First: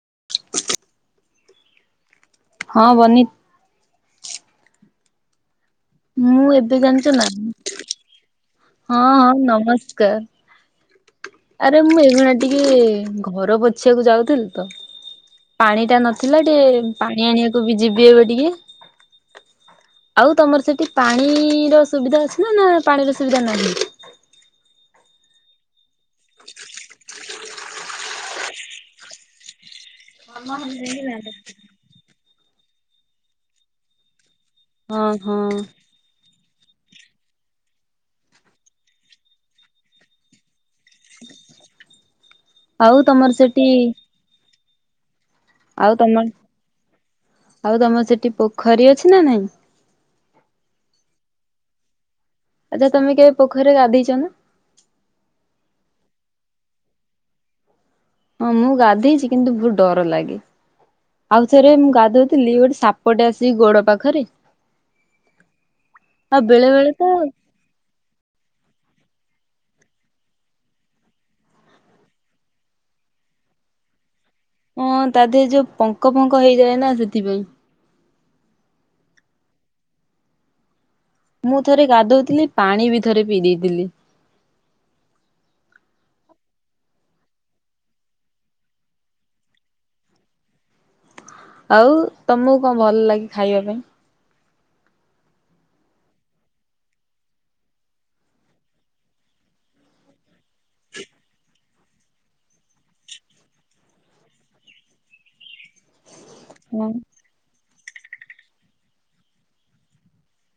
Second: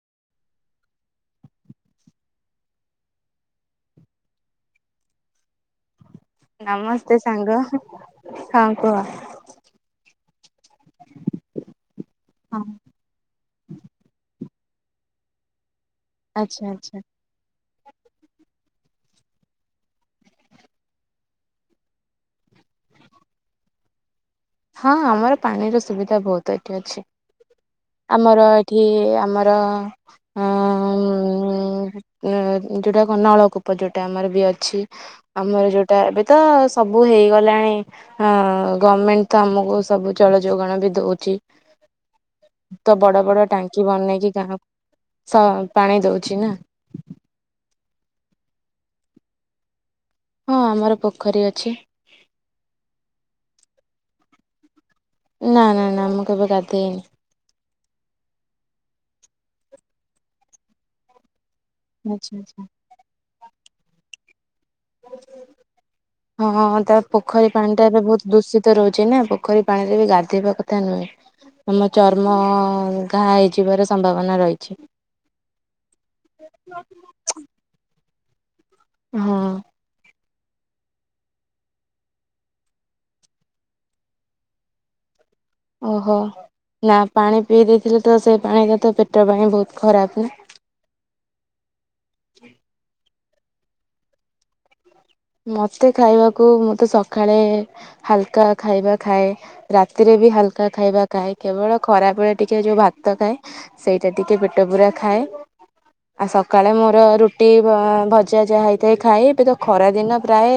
[unintelligible] ହଁ ବନିତ ମୁଁ ଏବେ ଜାଣିଛୁ ନମସ୍ତେ ନା ସାଙ୍ଗ ହଁ କୁହ। ହଁ ହଁ ନମସ୍କାର। ଆରେ ମୁଁ ଏଇଭଣା ହଁ ଟିକେ ଘର ବ ପଛକୁ ଯାଉଥିଲି ତ ପାଣି ଏହା ନଥିଲା ଆଚ୍ଛା ଟିକେ ଆଚ୍ଛା। ପାଣି ଆଣିବାକୁ ତୁ ବି ଯିବି ଏବେ ଟିକେ ଆଉ ତମର ସେଠି ପାଣିର ସୁବିଧା ଅଛି ନା ନା ପାଣିର ଅସବିଧା ନାହିଁ। ହଁ ଆମର ପାଣିର ସୁବିଧା ଏ ବହୁତ ଏଠି ଅଛି। ଆମର ଏଠି ଆମର ଆମଲା ହଁ ଯୋଉଟା କ ନଳକୂପ ଯୋଉଟା ଆମର ବି ଅଛି। ଅଛି ହଁ ହଁ ଆମର ଯୋଉଟା ଏବେ। ତ ସବୁ ହେଇଗଲାଣି ଗଭର୍ଣମେଣ୍ଟ ତ ଆମକୁ ସବୁ ଜଳ ଯୋଗାଣ ବି ଦଉଛି ତ ଆଉ ବଡ ତମର ବଡ ସେଠି ଟାଙ୍କି ବନେଇକି ଗାଁ ଆଉ ପାଣି ତମର ଦଉଛି ନା [inaudible] ଆଉ ତମର ସେଠି ପୋଖରୀ ଅଛି ନା ନାଇଁ ହଁ ଆମର ପୋଖରୀ ଅଛି। ଆଚ୍ଛା ତମେ କେବେ ପୋଖରୀ ଗାଧେଇଛ ନା ନା ନା ନା ମୁଁ କେବେ ଗାଧେଇନି ହଁ ମୁଁ ଗାଧେଇଛି କିନ୍ତୁ ବହୁତ ଡର ଲାଗେ ଆଉ [inaudible] ରେ ମୁଁ ଆଚ୍ଛା ଆଚ୍ଛା ଗାଧଉଥିଲି ଗୋଟେ ସାପଟେ ଆସି ସେଇ ଗୋଡ ପାଖରେ। ଆଉ [inaudible] ବେଳେ ହଁ ବେଳେ ତା ତ ପୋଖରୀ ପାଣି ଟା ଏବେ ବହୁତ ଦୂଷିତ ରହୁଛି ନା ପୋଖରୀ ପାଣିରେ ବି ଗାଧେଇବା କଥା ନୁହେଁ ଆମ ଚର୍ମ ଘା ହେଇଯିବାର ସମ୍ଭାବ ହଁ ତା ଦେହରେ ଯୋଉ ପଙ୍କ ଫଙ୍କ ହେଇଯାଏ ନା ସେଥିପାଇଁ। ହଁ। ମୁଁ ଥରେ ଗାଧଉଥିଲି ପାଣି ବି ଥରେ ପିଇ ଦେଇଥିଲି। [inaudible] ଓହୋ ନା ପାଣି ପିଇ ଦେଇଥିଲି ତ ସେଇ ପାଣିରେ ତ ପେଟ ପାଣି ବହୁତ ଖରାପ ନା। [inaudible] ଆଉ ତମକୁ କଣ ଭଲ ଲାଗେ? ଖାଇବା ପାଇଁ? ମତେ ଖାଇବାକୁ ମୁଁ ତ ସକାଳେ ହାଲକା ଖାଇବା ଖାଏ ରାତିରେ ବି ହାଲକା ହାଲକା ଖାଇବା ଖାଏ କେବଳ ଖରାବେଳେ ଟିକେ ଯୋଉ ଭାତ ଖାଏ, ସେଇଟା ଟିକେ ପେଟ ପୂରା ଖାଏ। ଆଉ ସକାଳେ ମୋର ରୁଟି ଭଜା ଯାହା ହେଇଥାଏ ଖାଏ ଏବେ ତ ଖରାଦି ଦିନ ପ୍ରାୟ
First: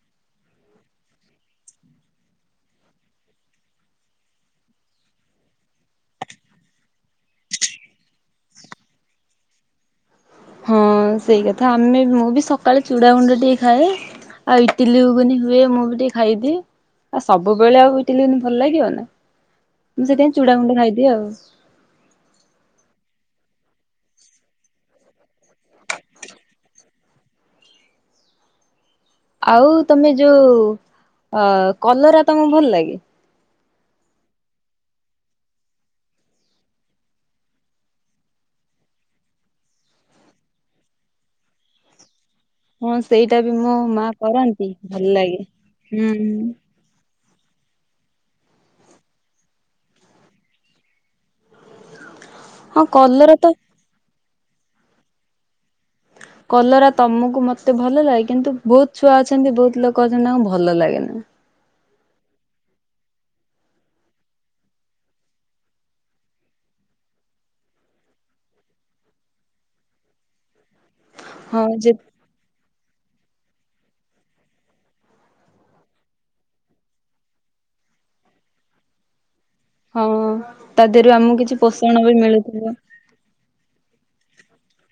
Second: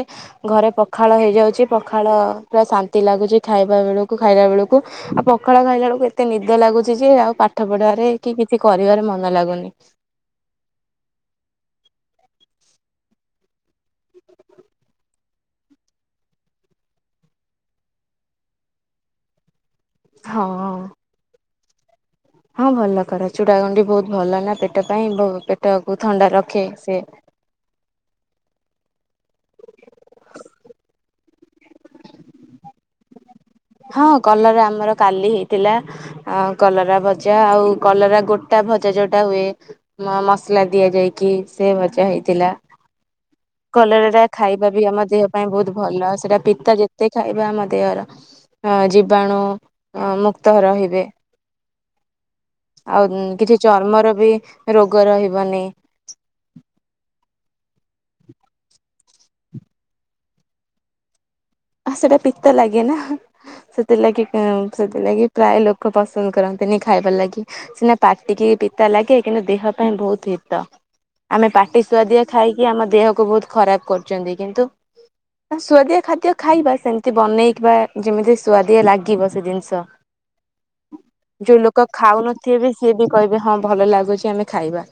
ଘରେ ପଖାଳ ହେଇଯାଉଛି, ପଖାଳ ପୁରା ଶାନ୍ତି ଲାଗୁଛି ଖାଇବା ବେଳକୁ ଖାଇଲା ବେଳକୁ ଆଉ ପଖାଳ ଖାଇଲା ବେଳକୁ ଏତେ ନିଦ ଲାଗୁଛି ଯେ ଆଉ ପାଠ ପଢିବାରେ କି କିଛି କରିବାରେ ମନ ଲାଗୁନି। ହଁ ସେଇ କଥା ଆମେ ମୁଁ ବି ସକାଳେ ଚୁଡା ଗୁଣ୍ଡ ଟିକେ ଖାଏ, ଆଉ ଇଟିଲି ଘୁଗୁନି ହୁଏ ମୁଁ ବି ଟିକେ ଖାଇଦିଏ ଆଉ ସବୁବେଳେ ଆଉ ଇଟିଲି ଘୁଗୁନି ଭଲ ଲାଗିବ ନା। ମୁଁ ସେଥିପାଇଁ ହଁ ଚୁଡ଼ାଗୁଣ୍ଡ ଖାଇଦିଏ ଆଉ। ହଁ ଭଲ କର ଚୁଡ଼ାଗୁଣ୍ଡି ବହୁତ ଭଲ ନା ପେଟ ପାଇଁ ପେଟକୁ ଥଣ୍ଡା ରଖେ ସେ। ଆଉ ତମେ ଯୋଉ ଅ କଲରା ତମକୁ ଭଲ ଲାଗେ? ହଁ କଲରା ଆମର କାଲି ହେଇଥିଲା କଲରା ଭଜା ଆଉ କଲରା ଗୋଟା ଭଜା ଯୋଉଟା ହୁଏ ମସଲା ଦିଆଯାଇକି ସେ ଭଜା ହେଇଥିଲା ହଁ ସେଇଟା ବି ମୋ ମାଆ କଲରାଟା ଖାଇବା କରନ୍ତି ବି ଆମ ଭଲ ଦେହ ଲାଗେ ପାଇଁ ବହୁତ ଭଲ ହୁଁ। ସେଟା ପିତା ଯେତେ ଖାଇବା ଆମ ଦେହର ଜୀବାଣୁ ମୁକ୍ତ ରହିବେ। ହଁ ଆଉ କଲରା ତ କିଛି ଚର୍ମର ବି ରୋଗ ରହିବନି କଲରା ତମକୁ ମତେ ଭଲ ଲାଗେ କିନ୍ତୁ ବହୁତ ଛୁଆ ଅଛନ୍ତି, ବହୁତ ଲୋକ ଅଛନ୍ତି ତାଙ୍କୁ ଭଲ ଲାଗେନା। ଆଉ ସେଟା ପିତା ଲାଗେ ନା ସେଥିଲାଗି ସେଥିଲାଗି ପ୍ରାୟ ଲୋକ ପସନ୍ଦ କରନ୍ତିନି ଖାଇବାର ଲାଗି ସିନା ପାଟିକି ପିତା ଲାଗେ କିନ୍ତୁ ଦେହ ପାଇଁ ବହୁତ ହିତ। ଆମେ ହଁ ପାଟି ଯେ ସୁୁଆଦିଆ ଖାଇକି ଆମ ଦେହକୁ ବହୁତ ଖରାପ କରୁଛନ୍ତି, କିନ୍ତୁ ସୁଆଦିଆ ଖାଦ୍ୟ ଖାଇବା ସେମିତି ବନେଇକି ବା ଯେମିତି ସୁଆଦିଆ ଲାଗିବ ସେ ଜିନିଷ [inaudible] ଷ, ହଁ ତା ଦେହରୁ ଆମକୁ କିଛି ଯୋଉ ଲୋକ ପୋଷଣ ବି ଖାଉନଥିବେ ମିଳୁଥିବ। ବି ସିଏ ବି କହିବେ ହଁ ଭଲ ଲାଗୁଛି। ଆମେ ଖାଇବା।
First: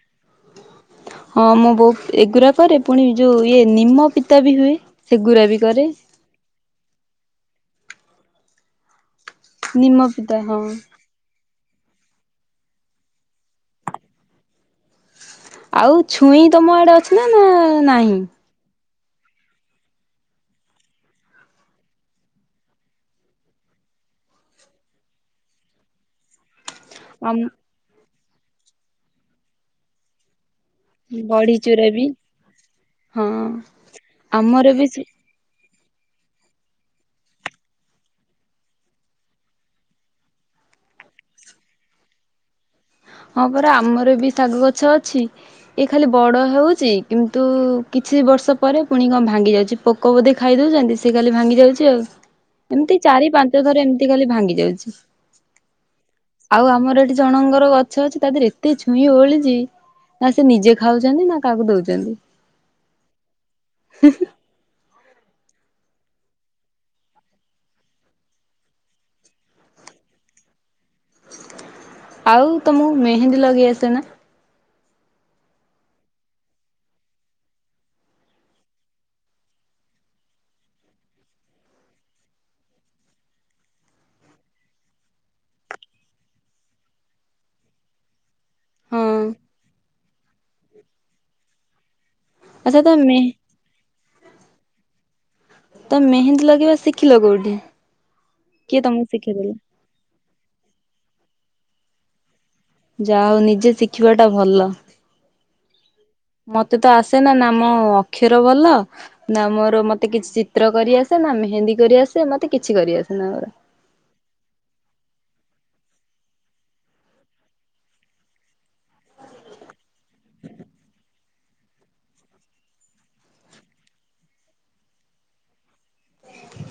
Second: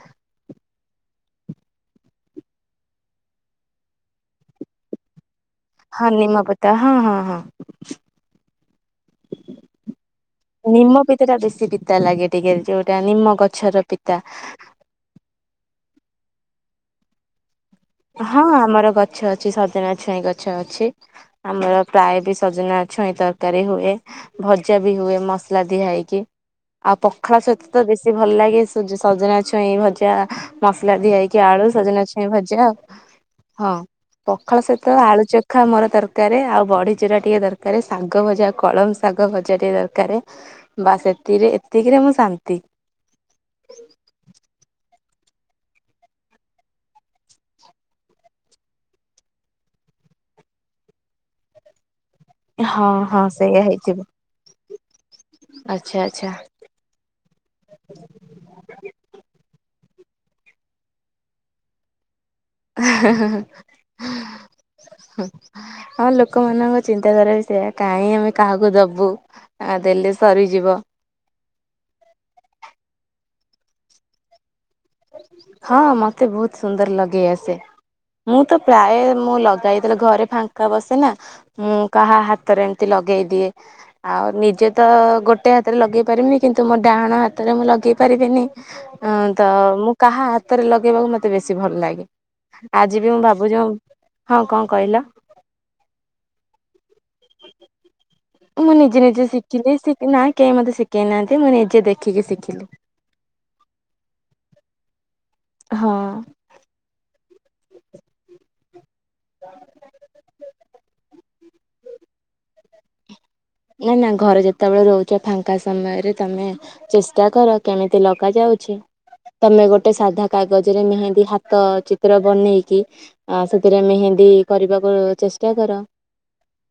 ହଁ ମୁଁ ବହୁତ ଏଗୁରା କରେ ପୁଣି ଯୋଉ ଇଏ ନିମ ପିତା ବି ହୁଏ ସେଗୁରା ବି କରେ। ହଁ ନିମ ପିତା ହଁ ହଁ ହଁ। ନିମ ପିତା ହଁ ନିମ ପିିତାଟା ବେଶୀ ପିତ୍ ପିତା ଲାଗେ ଟିକେ ଯୋଉଟା ନିମ ଗଛର ପିତା ଆଉ ଛୁଇଁ ତମ ଆଡେ ଅଛିନା ନା ନାହିଁ? ହଁଅଅ ଆମର ଗ ଗଛ ଅଛି ସଜନା ଛୁଇଁ ଗଛ ଅଛି, ଆମର ପ୍ରାୟ ବି ସଜନା ଛୁଇଁ ତରକାରୀ ହୁଏ, ଭଜା ବି ହୁଏ ମସଲା ଦିଆ ହେଇକି। ଆଉ ଆମ ପଖାଳ ସହିତ ତ ବେଶ୍ [inaudible] ସଭଲ ଲାଗେ ସେ ଯୋଉ ସଜନା ଛୁଇଁ ଭଜା। ମସଲା ଦିଆ ହେଇକି ଆଳୁ ବଢିଚୁରା ସଜନା ବି ଛୁଇଁ ଭଜା ଆଉ। ହଁ ପଖାଳ ଆମର ବି ସହିତ ସେ ଆଳୁଚକ୍ ଟା ମୋର ଦରକାର, ଆଉ ବଡି ଚୁରା ଟିକେ ଦରକାର ଶାଗ ଭଜା କଳମ ଶାଗ ଭଜା ଟିକେ ଦରକାର ବାସ୍ ଏଥିରେ ଏତିକିରେ ମୁଁ ଶାନ୍ତି। ହଁ ପରା ଆମର ବି ଶାଗ ଗଛ ଅଛି, ଏ ଖାଲି ବଡ ହଉଛି କିନ୍ତୁ କିଛି ବର୍ଷ ପରେ ପୁଣି କଣ ଭାଙ୍ଗିଯାଉଛି ପୋକ ବୋଧେ ଖାଇ ଦଉଛନ୍ତି ସେ ଖାଲି ଭାଙ୍ଗି ଯାଉଛି ଆଉ। ହଁ ଏମିତି ହଁ ଚାରି ସେଇଆ ପାଞ୍ଚ ଥର ହେଇଥିବ ଏମିତି ଖାଲି ଭାଙ୍ଗି ଯାଉଛି। ଉହୁଁ। ଆଚ୍ଛା ଆଚ୍ଛା ଆଉ ଆମର ଏଠି ଜଣଙ୍କର ଗ ଛ ଅଛି ତା ଦେହରେ ଏତେ ଛୁଇଁ ଓହଳିଛି, ନା ସେ ନିଜେ ଖାଉଛନ୍ତି ନା କାହାକୁ ଦଉଛନ୍ତି। [unintelligible] ହୁଁ ହୁଁ ଆମ ଲୋକମାନଙ୍କ ଚିନ୍ତାଧାରା ବି ସେଇୟା କାହିଁ ଆମେ କାହାକୁ ଦବୁ ଆ ଦେଲେ ସରିଯିବ। ଆଉ ତମକୁ ମେହେନ୍ଦୀ ଲଗେଇ ଆସେ ନା? ହଁ ମତେ ବହୁତ ସୁନ୍ଦର ଲଗେଇ ଆସେ, ମୁଁ ତ ପ୍ରାୟ ମୁଁ ଲଗାଏ ଯେତେଳେ ଘରେ ଫାଙ୍କା ବସେ ନା ମୁଁ କାହା ହାତରେ ଏମତି ଲଗେଇଦିଏ, ଆଉ ନିଜେ ତ ଗୋଟେ ହାତରେ ଲଗେଇ ପାରିବିନି କିନ୍ତୁ ମୋ ଡାହାଣ ହାତରେ ମୁଁ ଲଗେଇ ପାରିବିନି। ହଁ ତ ମୁଁ କାହା ହାତରେ ଲଗେଇବାକୁ ମତେ ବେଶୀ ଭଲ ଲାଗେ। ଆଚ୍ଛା ଆଜି ବି ତମେ ମୁଁ ଭାବୁଛୁମ୍ ହଁ କଣ କହିଲ? ତମେ ମେହେନ୍ଦୀ ଲଗେଇବା ଶିଖିଲ କୋଉଠି? ମୁଁ କିଏ ନିଜେ ତମକୁ ନିଜେ ଶିଖେଇଦେଲା? ଶିଖିଲି ଶି ନା କେହି ମୋତେ ଶିଖେଇ ନାହାନ୍ତି ମୁଁ ନିଜେ ଦେଖିକି ଶିଖିଲି ଯା ହଉ ନିଜେ ଶିଖିବାଟା ଭଲ। ହଁ ମତେ ତ ଆସ୍ ନା ନା ମୋ ଅକ୍ଷର ଭଲ ନା ମୋର ମତେ କିଛି ଚିତ୍ର କରିଆସେ ନା ମେ ହିନ୍ଦୀ କରିଆସେ ମତେ କିଛି କରି ଆସେ ନା। ନା ନା ଘରେ ଯେତେବେଳେ ରହୁଛ ଫାଙ୍କା ସମୟରେ ତମେ ଚେଷ୍ଟା କର କେମିତି ଲଗା ଯାଉଛି। ତମେ ଗୋଟେ ସାଧା କାଗଜରେ ମେହେନ୍ଦୀ ହାତ ଚିତ୍ର ବନେଇକି ସେଥିରେ ମେହେନ୍ଦୀ କରିବାକୁ ଚେଷ୍ଟା କର।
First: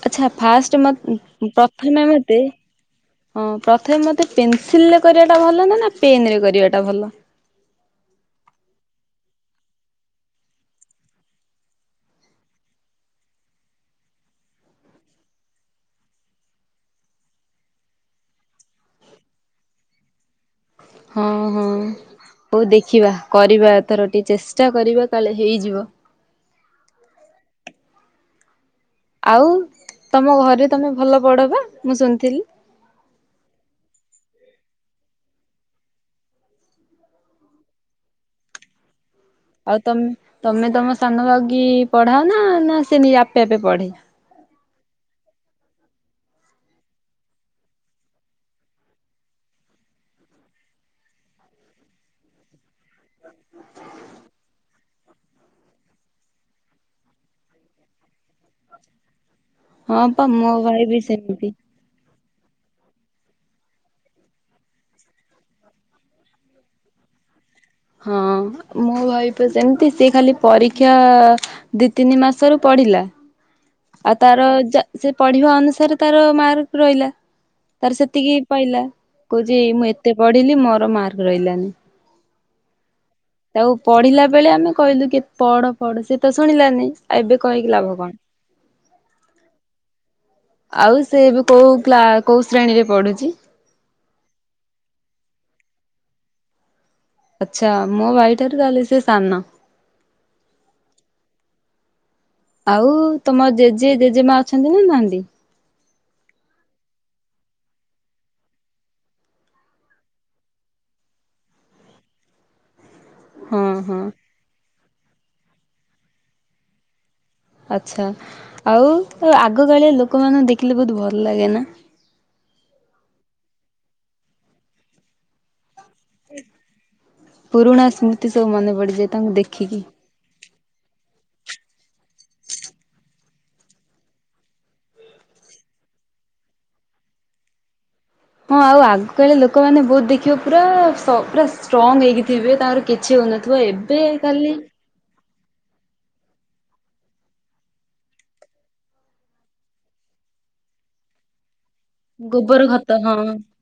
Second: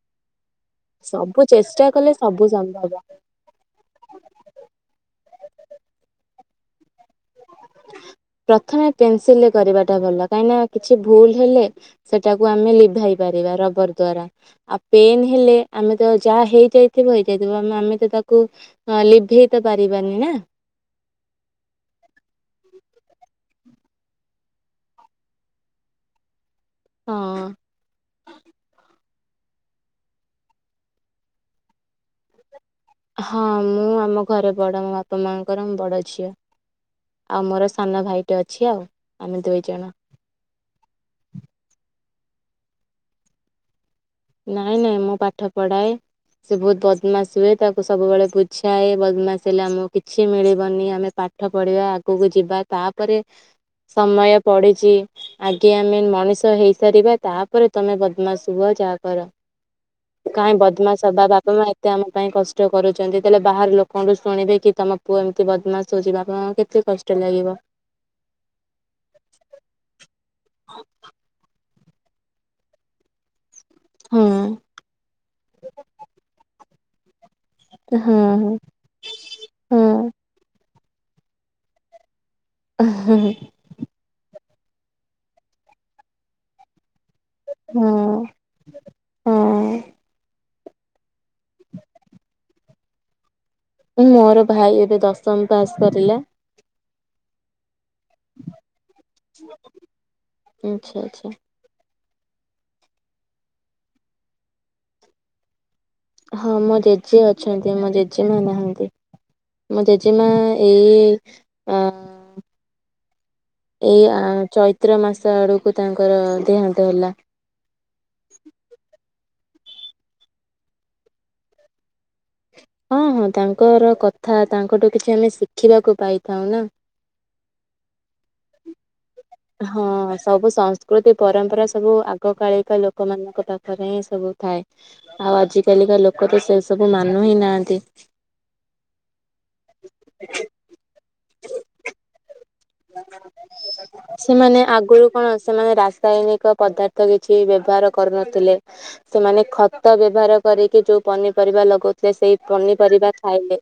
ଆଚ୍ଛା ଫାଷ୍ଟ ମତେ ସବୁ ପ୍ର ଚେଷ୍ଟା ପ୍ରଥମେ କଲେ ମତେ ସବୁ ସମ୍ଭବ। ହଁ ପ୍ରଥମେ ମତେ ପେନସିଲରେ କ ଟା ଭଲ ନା ନା ପେନରେ କରିବାଟା ଭଲ ପ୍ରଥମେ ପେନସିଲରେ କରିବାଟା ଭଲ ।କାହିଁକି ନା କିଛି ଭୁଲ ହେଲେ ସେଟାକୁ ଆମେ ଲିଭାଇ ପାରିବା ରବର ଦ୍ଵାରା ଆଉ ପେନ ହେଲେ ଆମେ ତ ଯାହା ହେଇ ଯାଇଥିବ ହେଇଯାଇଥିବ ଆମେ ତ ତାକୁ ଲିଭେଇ ତ ପାରିବାନି ନା। ହଁ ହଁ। ହଉ ଦେଖିବା କରିବା ଏଥର ଟିକେ ଚେଷ୍ଟା କରିବା କାଳେ ହେଇଯିବ। ହଁ। ଆଉ ତମ ଘରେ ତମେ ଭଲ ପଢ ବା ମୁଁ ଶୁଣିଥିଲି। ହଁ ମୁଁ ଆମ ଘରେ ବଡ ମୋ ବାପା ମାଆଙ୍କର ବଡ ଝିଅ। ଆଉ ମୋର ସାନ ଭାଇ ଟା ଅଛି ଆଉ। ଆମେ ଦୁଇ ଆଉ ଜଣ ତମେ ତମେ ତମ ସାନ ଭାଗି ପଢାଅ ନା ନା ସେ ନିଜେ ଆପେ ଆପେ ପଢେ? ନାଇଁ ନାଇଁ ମୁଁ ପାଠ ପଢାଏ। ସେ ବହୁତ ବଦମାସ ହୁଏ ତାକୁ ସବୁବେଳେ ବୁଝାଏ ବଦମାସ ହେଲେ ଆମକୁ କିଛି ମିଳିବନି ଆମେ ପାଠ ପଢିବା ଆଗକୁ ଯିବା। ତା ପରେ ସମୟ ପଡିଛି ଆଗେ ଆମେ ମଣିଷ ହେଇସାରିବା ତାପରେ ତମେ ବଦମାସ ହୁଅ ଯାହା କର। ହଁ ପା ମୋ କାହିଁ ଭାଇ ବି ବଦମାସ ହେ ବା ସେମିତି। ବାପା ମା ଏତେ ଆମ ପାଇଁ କ କଷ୍ଟ କରୁଛନ୍ତି ତାହେଲେ ବାହାର ଲୋକଙ୍କଠୁ ଶୁଣିବେ କି ତମ ପୁଅ ଏମିତି ବଦମାସ ହଉଛି ବାପା ମାଆକୁ କେତେ କଷ୍ଟ ଲାଗିବ। ହଁ ମୁଁ ଭାଇ ପା ସେମିତି ସିଏ ଖାଲି ପରୀକ୍ଷା ଦୁଇ ତିନି ମାସରୁ ପଡ଼ିଲା ଆଉ ହଁ ତାର ସେ ପଢିବା ଅନୁସାରେ ତାର ମାର୍କ ରହିଲା। ତାର ହଁ ସେତିକି ପାଇଲା କହୁଛି ହଁ ମୁଁ ଏତେ ପଢିଲି ମୋର ମାର୍କ ରହିଲାନି। ହଁ। ତାକୁ ପଢିଲା ବେଳେ ଆମେ କହିଲୁ କେତେ ପଢ ପଢ ସେ ତ ଶୁଣିଲାନି। ଏବେ କହିକି ଲାଭ କଣ? ହଁ। ହଁ ଆଉ ସେ ଏବେ କୋଉ କ୍ଲା କୋଉ ଶ୍ରେଣୀରେ ପଢୁଛି? ମୋର ଭାଇ ଏବେ ଦଶମ ପାସ୍ କରିଲା। ଆଚ୍ଛା। ମୁଁ ଭାଇ ଠାରୁ ତାହା ହେଲେ ସେ ସାନ। ଆଚ୍ଛା ଆଚ୍ଛା। ଆଉ ତମ ଜେଜେ ଜେଜେମା ଅଛନ୍ତି ନା ନାହାନ୍ତି? ହଁ ମୋ ଜେଜେ ଅଛନ୍ତି ମୋ ଜେଜେମା ନାହାନ୍ତି ମୋ ଜେଜେମା ଏଇ ଏଇ ହଁ ହଁ ଚୈତ ଚୈତ୍ର ମାସ ଆଡ଼କୁ ତାଙ୍କର ଦେହାନ୍ତ ହେଲା। ଆଛା ଆଉ ତ ଆଗକାଳିଆ ଲୋକମାନଙ୍କୁ ଦେଖିଲେ ବହୁତ ଭଲ ଲାଗେ ନା। ହଁ ହଁ ତାଙ୍କର କଥା ତାଙ୍କଠୁ କିଛି ଆମେ ଶିଖିବାକୁ ପାଇଥାଉ ନା। ପୁରୁଣା ସ୍ମୃତି ସବୁ ମନେ ପଡିଯାଏ ତାଙ୍କୁ ଦେଖିକି। ହଁ ସବୁ ସଂସ୍କୃତି ପରମ୍ପରା ସବୁ ଆଗକାାଳିକା ଲୋକମାନଙ୍କ ପାଖରେ ହିଁ ସବୁ ଥାଏ ଆଉ ଆଜିକାଲିକା ଲୋକ ତ ସେ ସବୁ ମାନୁ ହିଁ ନାହା ନ୍ତି। ହଁ ଆଉ ଆଗ କାଳର ଲୋକମାନେ ବହୁତ ଦେଖିବ ପୁରା ସ ପୁରା ଷ୍ଟ୍ରଙ୍ଗ୍ ହେଇିକି ଥିବେ ତାର କିଛି ହଉନଥିବ ଏବେ କାଲି ସେମାନେ ଆଗରୁ କଣ ସେମାନେ ରାସାୟନିକ ପଦାର୍ଥ କିଛି ବ୍ୟବହାର କରୁନଥିଲେ ସେମାନେ ଖତ ବ୍ୟବହାର କରିକି ଯୋଉ ପନିପରିବା ଲଗା କହୁଥିଲେ ସେଇ ଗୋବର ଖତ ପନିପରିବା ହଁ। ଖାଇଲେ,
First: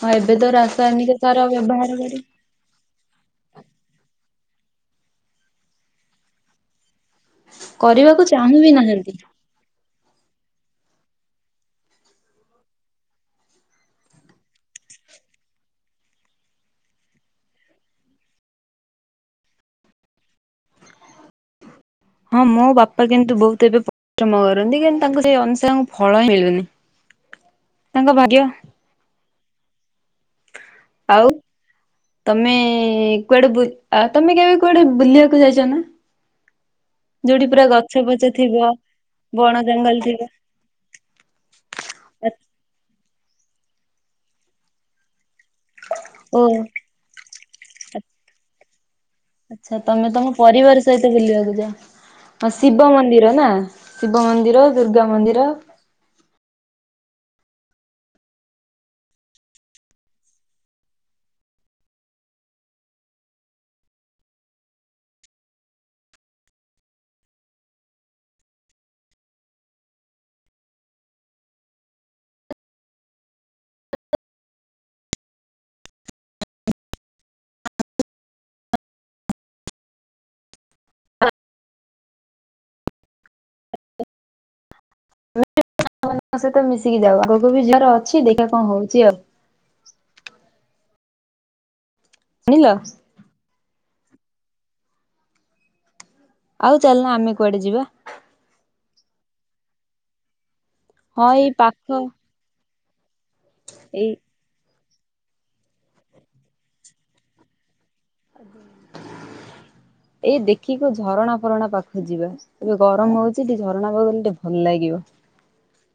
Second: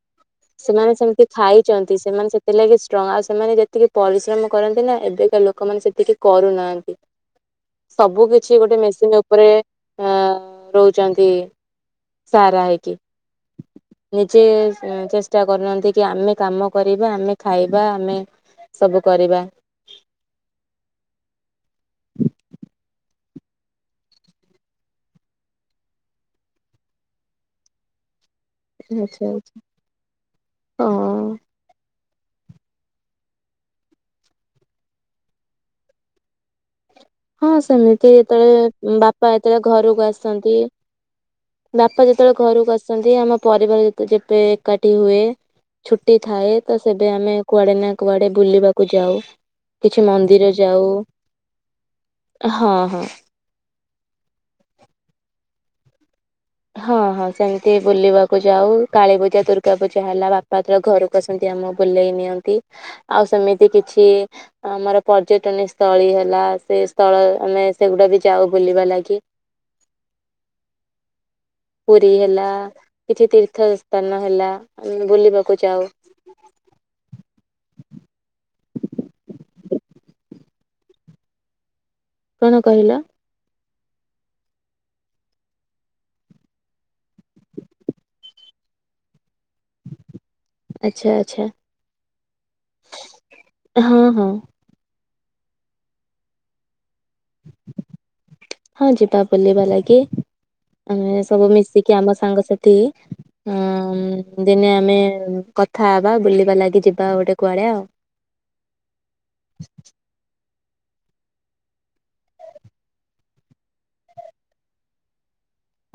ହଁ ଏବେ ତ ସେମାନେ ରାସାୟନିକ ସେମିତି ସାର ବ୍ୟବହାର ଖାଇଛନ୍ତି କରି ସେମାନେ ସେ ହେଇକି ଷ୍ଟ୍ରଙ୍ଗ ଆଉ ସେମାନେ ଯେତିକି ପରିଶ୍ରମ କରନ୍ତି ନା ଏବେକା ଲୋକମାନେ ସେତିକି କରୁନାହାନ୍ତି। ସବୁ କରିବାକୁ କିଛି ଚାହୁଁ ବି ଗୋଟେ ମେସିନ୍ ନାହାନ୍ତି। ଉପରେ ଅଁ ରହୁଛନ୍ତି ସାରା ହେଇକି ନିଜେ ଚେଷ୍ଟା କରୁନାହାନ୍ତି କି ଆମେ କାମ କରିବା ଆମେ ଖାଇବା ଆମେ ସବୁ କରିବା। ହଁ ମୋ ବାପା କିନ୍ତୁ ବହୁତ ଏବେ ପରିଶ୍ରମ କରନ୍ତି କିନ୍ତୁ ତାଙ୍କୁ ସେଇ ଅନୁସାରେ ଫଳ ହିଁ ମିଳୁନି ତାଙ୍କ ଭାଗ୍ୟ। ଆଚ୍ଛା ଆଛା। ଆଉ ତମେ କୁଆଡେ ବୁଲି ତମେ କେବେ କୁଆଡେ ବୁଲିବାକୁ ଯାଇଛ ନା? ଯୋଉଠି ହଁ ପୁରା ଗଛ ସେମିତି ପଛ ଥିବ ଯେତେବେଳେ ବାପା ବଣ ଯେତେବେଳେ ଜଙ୍ଗଲ ଘରକୁ ଥିବ। ଆସନ୍ତି। ବାପା ଯେତେବେଳେ ଘରକୁ ଆସନ୍ତି। ନ୍ତି ଆମ ପରିବାର ଯେତେ ଯେବେ ଏକାଠି ହୁଏ। ଛୁଟି ଓ ଥାଏ ତ ସେବେ ଆମେ କୁଆଡେ ନା କୁଆଡେ ବୁଲିବାକୁ ଯାଉ। ଆଛା କିଛି ତମେ ତମ ମନ୍ଦିର ପରିବାର ଯାଉ ସହିତ ବୁଲିବାକୁ ଯାଅ। ହ ହଁ ଶିବ ହଁ ମନ୍ଦିର ନା। ଶିବ ମନ୍ଦିର ଦୁର୍ଗା ମନ୍ଦିର। ହଁ ହଁ ସେମିତି ବୁଲିବାକୁ ଯାଉ କାଳୀପୂଜା ଦୁର୍ଗା ପୂଜା ହେଲା ବାପା ଯେବେ ଘରକୁ ଆସନ୍ତି ଆମକୁ ବୁଲେଇ ନିଅନ୍ତି। ଆଉ ସେମିତି କିଛି ଆମର ପର୍ଯ୍ୟଟନୀ ସ୍ଥଳୀ ହେଲା ସେ ସ୍ଥଳ ଆମେ ସେଗୁଡ଼ା ବି ଯାଉ ବୁଲିବା ଲାଗି। ପୁରୀ ହେଲା କିଛି ତୀର୍ଥ ସ୍ଥାନ ହେଲା ଆମେ ବୁଲିବାକୁ ଯାଉ। କଣ କହିଲ? [inaudible] ଙ୍କ ସହିତ ମିଶିକି ଯାଉ ଆଗକୁ ବି ଯିବାର ଅଛି ଦେଖିବା କଣ ହଉଛି ଆଉ। ଆଚ୍ଛା ଆଚ୍ଛା। ଶୁଣିଲ। ହଁ ହଁ। ଆଉ ଚାଲନା ଆମେ କୁଆଡେ ଯିବା? ହଁ ଯିବା ବୁଲିବା ଲାଗି। ଆମେ ହଁ ଏଇ ସବୁ ପାଖ ମିଶିକି ଆମ ସାଙ୍ଗସାଥି [inaudible] ଏଇ ହଁ ଦିନେ ଆମେ କଥା ହବା ବୁଲିବା ଲାଗି ଯିବା ଗୋଟେ କୁଆଡେ ଆଉ। ଏଇ ଦେଖି ଖ ଝରଣା ଫରଣା ପାଖକୁ ଯିବା ଏବେ ଗରମ ହଉଛି ଟିକେ ଝରଣା ପାଖକୁ ଗଲେ ଟିକେ ଭଲ ଲାଗିବ।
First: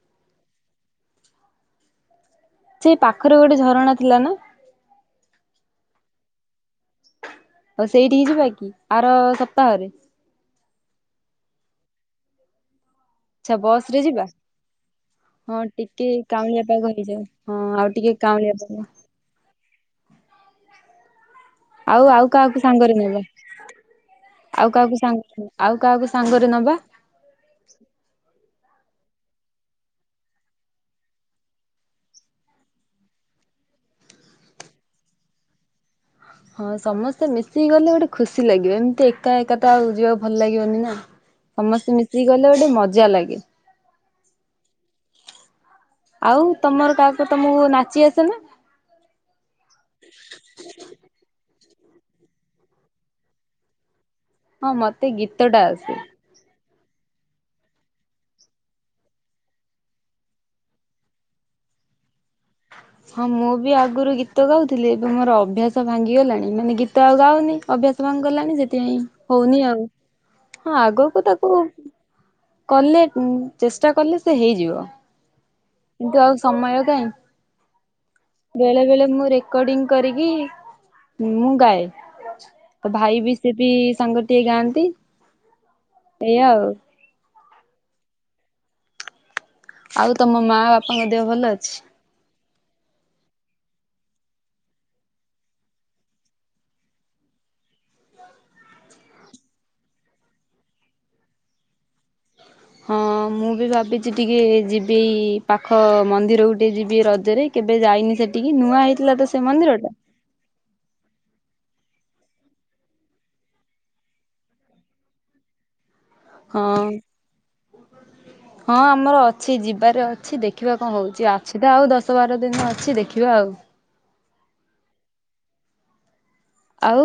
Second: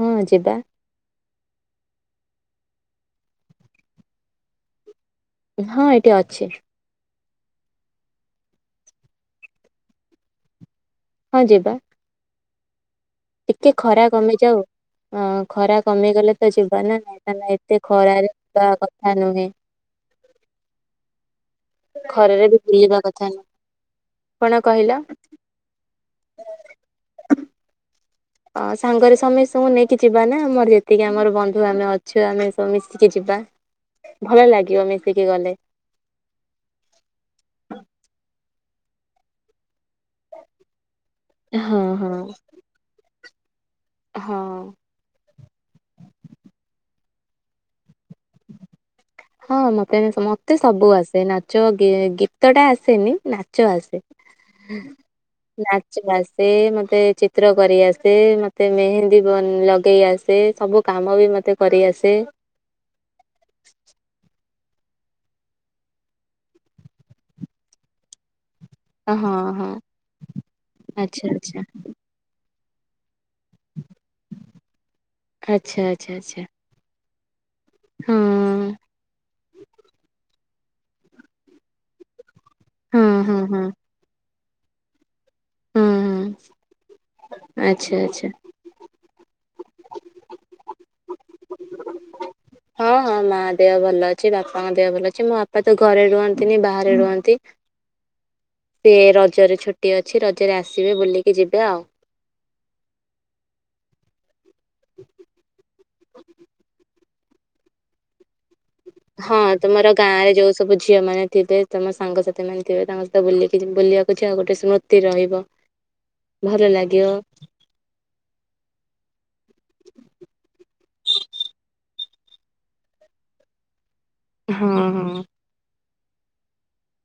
ହଁ ଯିବା। ସେଇ ପାଖରେ ଗୋଟେ ଝରଣା ଥିଲା ନା? ହଁ ଏଟା ଅଛି। ଆଉ ସେଇଠି ହେଇଯିବା କି ଆର ସପ୍ତାହରେ? ହଁ ଯିବା। ଆଚ୍ଛା ଟିକେ ବସ ରେ ଖରା ଯିବା। କମିଯାଉ ହଁ ଖରା ଟିକେ କମିଗଲେ ତ କାଉଁଳିଆ ପାଗ ଯିବ ନା ହେଇଯାଉ ନାଇ ହଁ ଏତେ ଆଉ ଟିକେ ଖରାାରେ କାଉଁଳିଆ ଯିବା ପାଗ କଥା ନୁହେଁ। ଆଉ ଆଉ ଖରାରେ ବି କାହାକୁ ସାଙ୍ଗରେ ବୁଲିବା ନବା କଥା ନୁହଁ କଣ ଆଉ କହିଲ କାହାକୁ ସାଙ୍ଗ ଆଉ କାହାକୁ ସାଙ୍ଗରେ ନବା? ଅ ସାଙ୍ଗରେ ସମେସ୍ତଙ୍କୁ ନେଇକି ଯିବା ନା ଆମର ଯେତିକି ଆମର ବନ୍ଧୁ ଆମେ ଅଛୁ ଆମେ ସବୁ ମିଶିକି ଯିବା ଭଲ ଲାଗିବ ମିଶିକି ଗଲେ ହଁ ସମସ୍ତେ ମିଶିକି ଗଲେ ଗୋଟେ ଖୁସି ଲାଗେ। ଏମିତି ଏକା ଏକା ତ ଆଉ। ଯିବାକୁ ଭଲ ଲାଗିବନି ନା ହଁ ସମସ୍ତେ ହଁ। ମିଶିକି ଗଲେ ଗୋଟେ ମଜା ଲାଗେ। ହଁ ଆଉ ତମର କାହାକୁ ତମକୁ ନାଚି ଆ ସେନା ହଁ ମତେ ଏବେ ମତେ ସବୁ ଆସେ ନା ଚ ଗୀତ ଟା ଆସେନି ନାଚ ଆସେ। ହଁ ମତେ ଗୀତ ଟା ଆସେ। ମୋତେ ଚିତ୍ର କରିଆସେ ମୋତେ ମେହେନ୍ଦୀ ଲଗେଇ ଆସେ ସବୁ କାମ ବି ମୋତେ କରିଆସେ। ହଁ ମୁଁ ବି ଆଗରୁ ଗୀତ ଗାଉଥିଲି ଏବେ ମୋର ଅଭ୍ୟାସ ଭାଙ୍ଗିଗଲାଣି ମାନେ ଗୀତ ଆଉ ଗାଉନି ଅଭ୍ୟାସ ଭାଙ୍ଗିଗଲାଣି ସେ ପାଇ ହଁ ହଉନି ହଁ ଆଉ ହଁ ଆଗକୁ ଆଚ୍ଛା ତାକୁ ଆଚ୍ଛା କଲେ ଉଁ ଚେଷ୍ଟା କଲେ ସେ ହେଇଯିବ ଆଚ୍ଛା ଆଚ୍ଛା କିନ୍ତୁ ଆଉ ଆଚ୍ଛା ସମୟ କାହିଁ? ହଁ ବେଳେ ବେଳେ ମୁଁ ରେକର୍ଡିଙ୍ଗ କରିକି ହଁ ମୁ ଗାଏ। ତ ହଁ ଭାଇ ବି ହଁ ସେ ହଁ ହଁ ବି ସାଙ୍ଗ ଟିକେ ଗାଆନ୍ତି। ହଁ ଏଇଆ ଆଉ। ଆଚ୍ଛା ଆଚ୍ଛା। ଆଉ ତମ ମାଆ ବାପାଙ୍କ ଦେହ ଭଲ ଅଛି। ହଁ ହଁ ମା ଦେହ ଭଲ ଅଛି ବାପାଙ୍କ ଦେହ ଭଲ ଅଛି ମୋ ବାପା ତ ଘରେ ରୁହନ୍ତିନି ବାହାରେ ରୁହନ୍ତି ସି ରଜରେ ଛୁଟି ଅଛି ରଜରେ ଆସିବେ ବୁଲିକି ଯିବେ ଆଉ। ହଁ ମୁଁ ବି ଭାବିଛି ଟିକେ ଯିବି ପାଖ ମନ୍ଦିର ଗୋଟେ ଯିବି ରଜରେ କେବେ ଯାଇନି ସେଠିକି। କି ନୂଆ ହେଇଥିଲା ତ ହଁ ସେ ମନ୍ଦିର ତୁମର ଟା। ଗାଁ ରେ ଯୋଉ ସବୁ ଝିଅ ମାନେ ଥିବେ ତମ ସାଙ୍ଗସାଥି ମାନେ ଥିବେ। ତାଙ୍କ ସହିତ ବୁଲିକି ବୁଲିବାକୁ ଯଉ ଗୋଟେ ସ୍ମୃତି ରହିବ। ଭଲ ହଁ ଲାଗିବ [inaudible] ହଁ ଆମର ଅଛି ଯିବାରେ ଅଛି। ଦେଖିବା କଣ ହଉଛି ଆଛି ତ ଆଉ ଦଶ ବତବାର ଦିନ ଅଛି ଦେଖିବା ଆଉ ହଁ ହଁ। ଆଉ